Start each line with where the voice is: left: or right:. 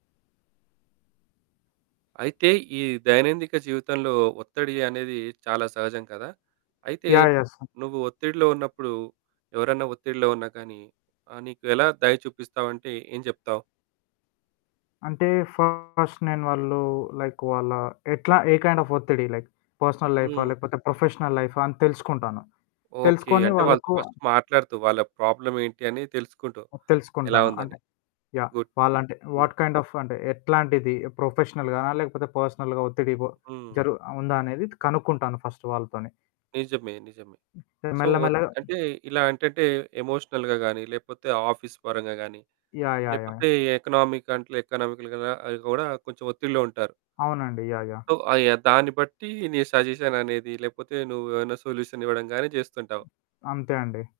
right: అయితే, ఈ దైనందిక జీవితంలో ఒత్తిడి అనేది చాలా సహజం కదా! అయితే,
left: యాహ్! యహ్! సో
right: నువ్వు ఒత్తిడిలో ఉన్నప్పుడు, ఎవరన్నా ఒత్తిడిలో ఉన్నా కానీ, ఆహ్, నీకు ఎలా దయ చూపిస్తావంటే ఏం జెప్తావు?
left: అంటే, ఫస్ట్ నేను వాళ్ళు లైక్ వాళ్ళా ఎట్లా? ఏ కైండ్ ఆఫ్ ఒత్తిడి? లైక్, పర్సనల్ లైఫా?
right: హ్మ్.
left: లేపోతే, ప్రొఫెషనల్ లైఫా? అని తెలుసుకుంటాను.
right: ఓకే.
left: తెలుసుకొని
right: అంటే, వాళ్ళతో
left: వాళ్ళకు
right: ఫస్ట్ మాట్లాడుతావు వాళ్ళ ప్రాబ్లమ్ ఏంటి అని తెలుసుకుంటావు,
left: హ్మ్.
right: ఎలా
left: తెలుసుకుంటాను.
right: ఉందని?
left: అంటే, యాహ్!
right: గుడ్.
left: వాళ్ళంటే
right: హ్మ్.
left: వాట్ కైండ్ ఆఫ్ అంటే ఎట్లాంటిది? ప్రొఫెషనల్‌గానా? లేపోతే పర్సనల్‌గా ఒత్తిడిబో?
right: హ్మ్.
left: జరు ఆహ్, ఉందా అనేది కనుక్కుంటాను ఫస్ట్ వాళ్ళతోని.
right: నిజమే, నిజమే. సో,
left: మెల్ల
right: ఓత్
left: మెల్లగా
right: అంటే, ఇలా ఎంటంటే ఎమోషనల్‌గా గాని, లేపోతే ఆఫీస్ పరంగా గాని,
left: యాహ్! యాహ్! యాహ్!
right: లేపోతే ఎకనామిక్ కంట్లే ఎకనామిక‌ల్‌గా అయి గూడా కొంచెం ఒత్తిడిలో ఉంటారు.
left: అవునండి. యాహ్! యాహ్!
right: సో, ఆయా దాన్ని బట్టి నీ సజేషన్ అనేది, లేపోతే నువ్వేవన్నా సొల్యూషన్ ఇవ్వడంగాని జేస్తుంటావు.
left: అంతే అండి.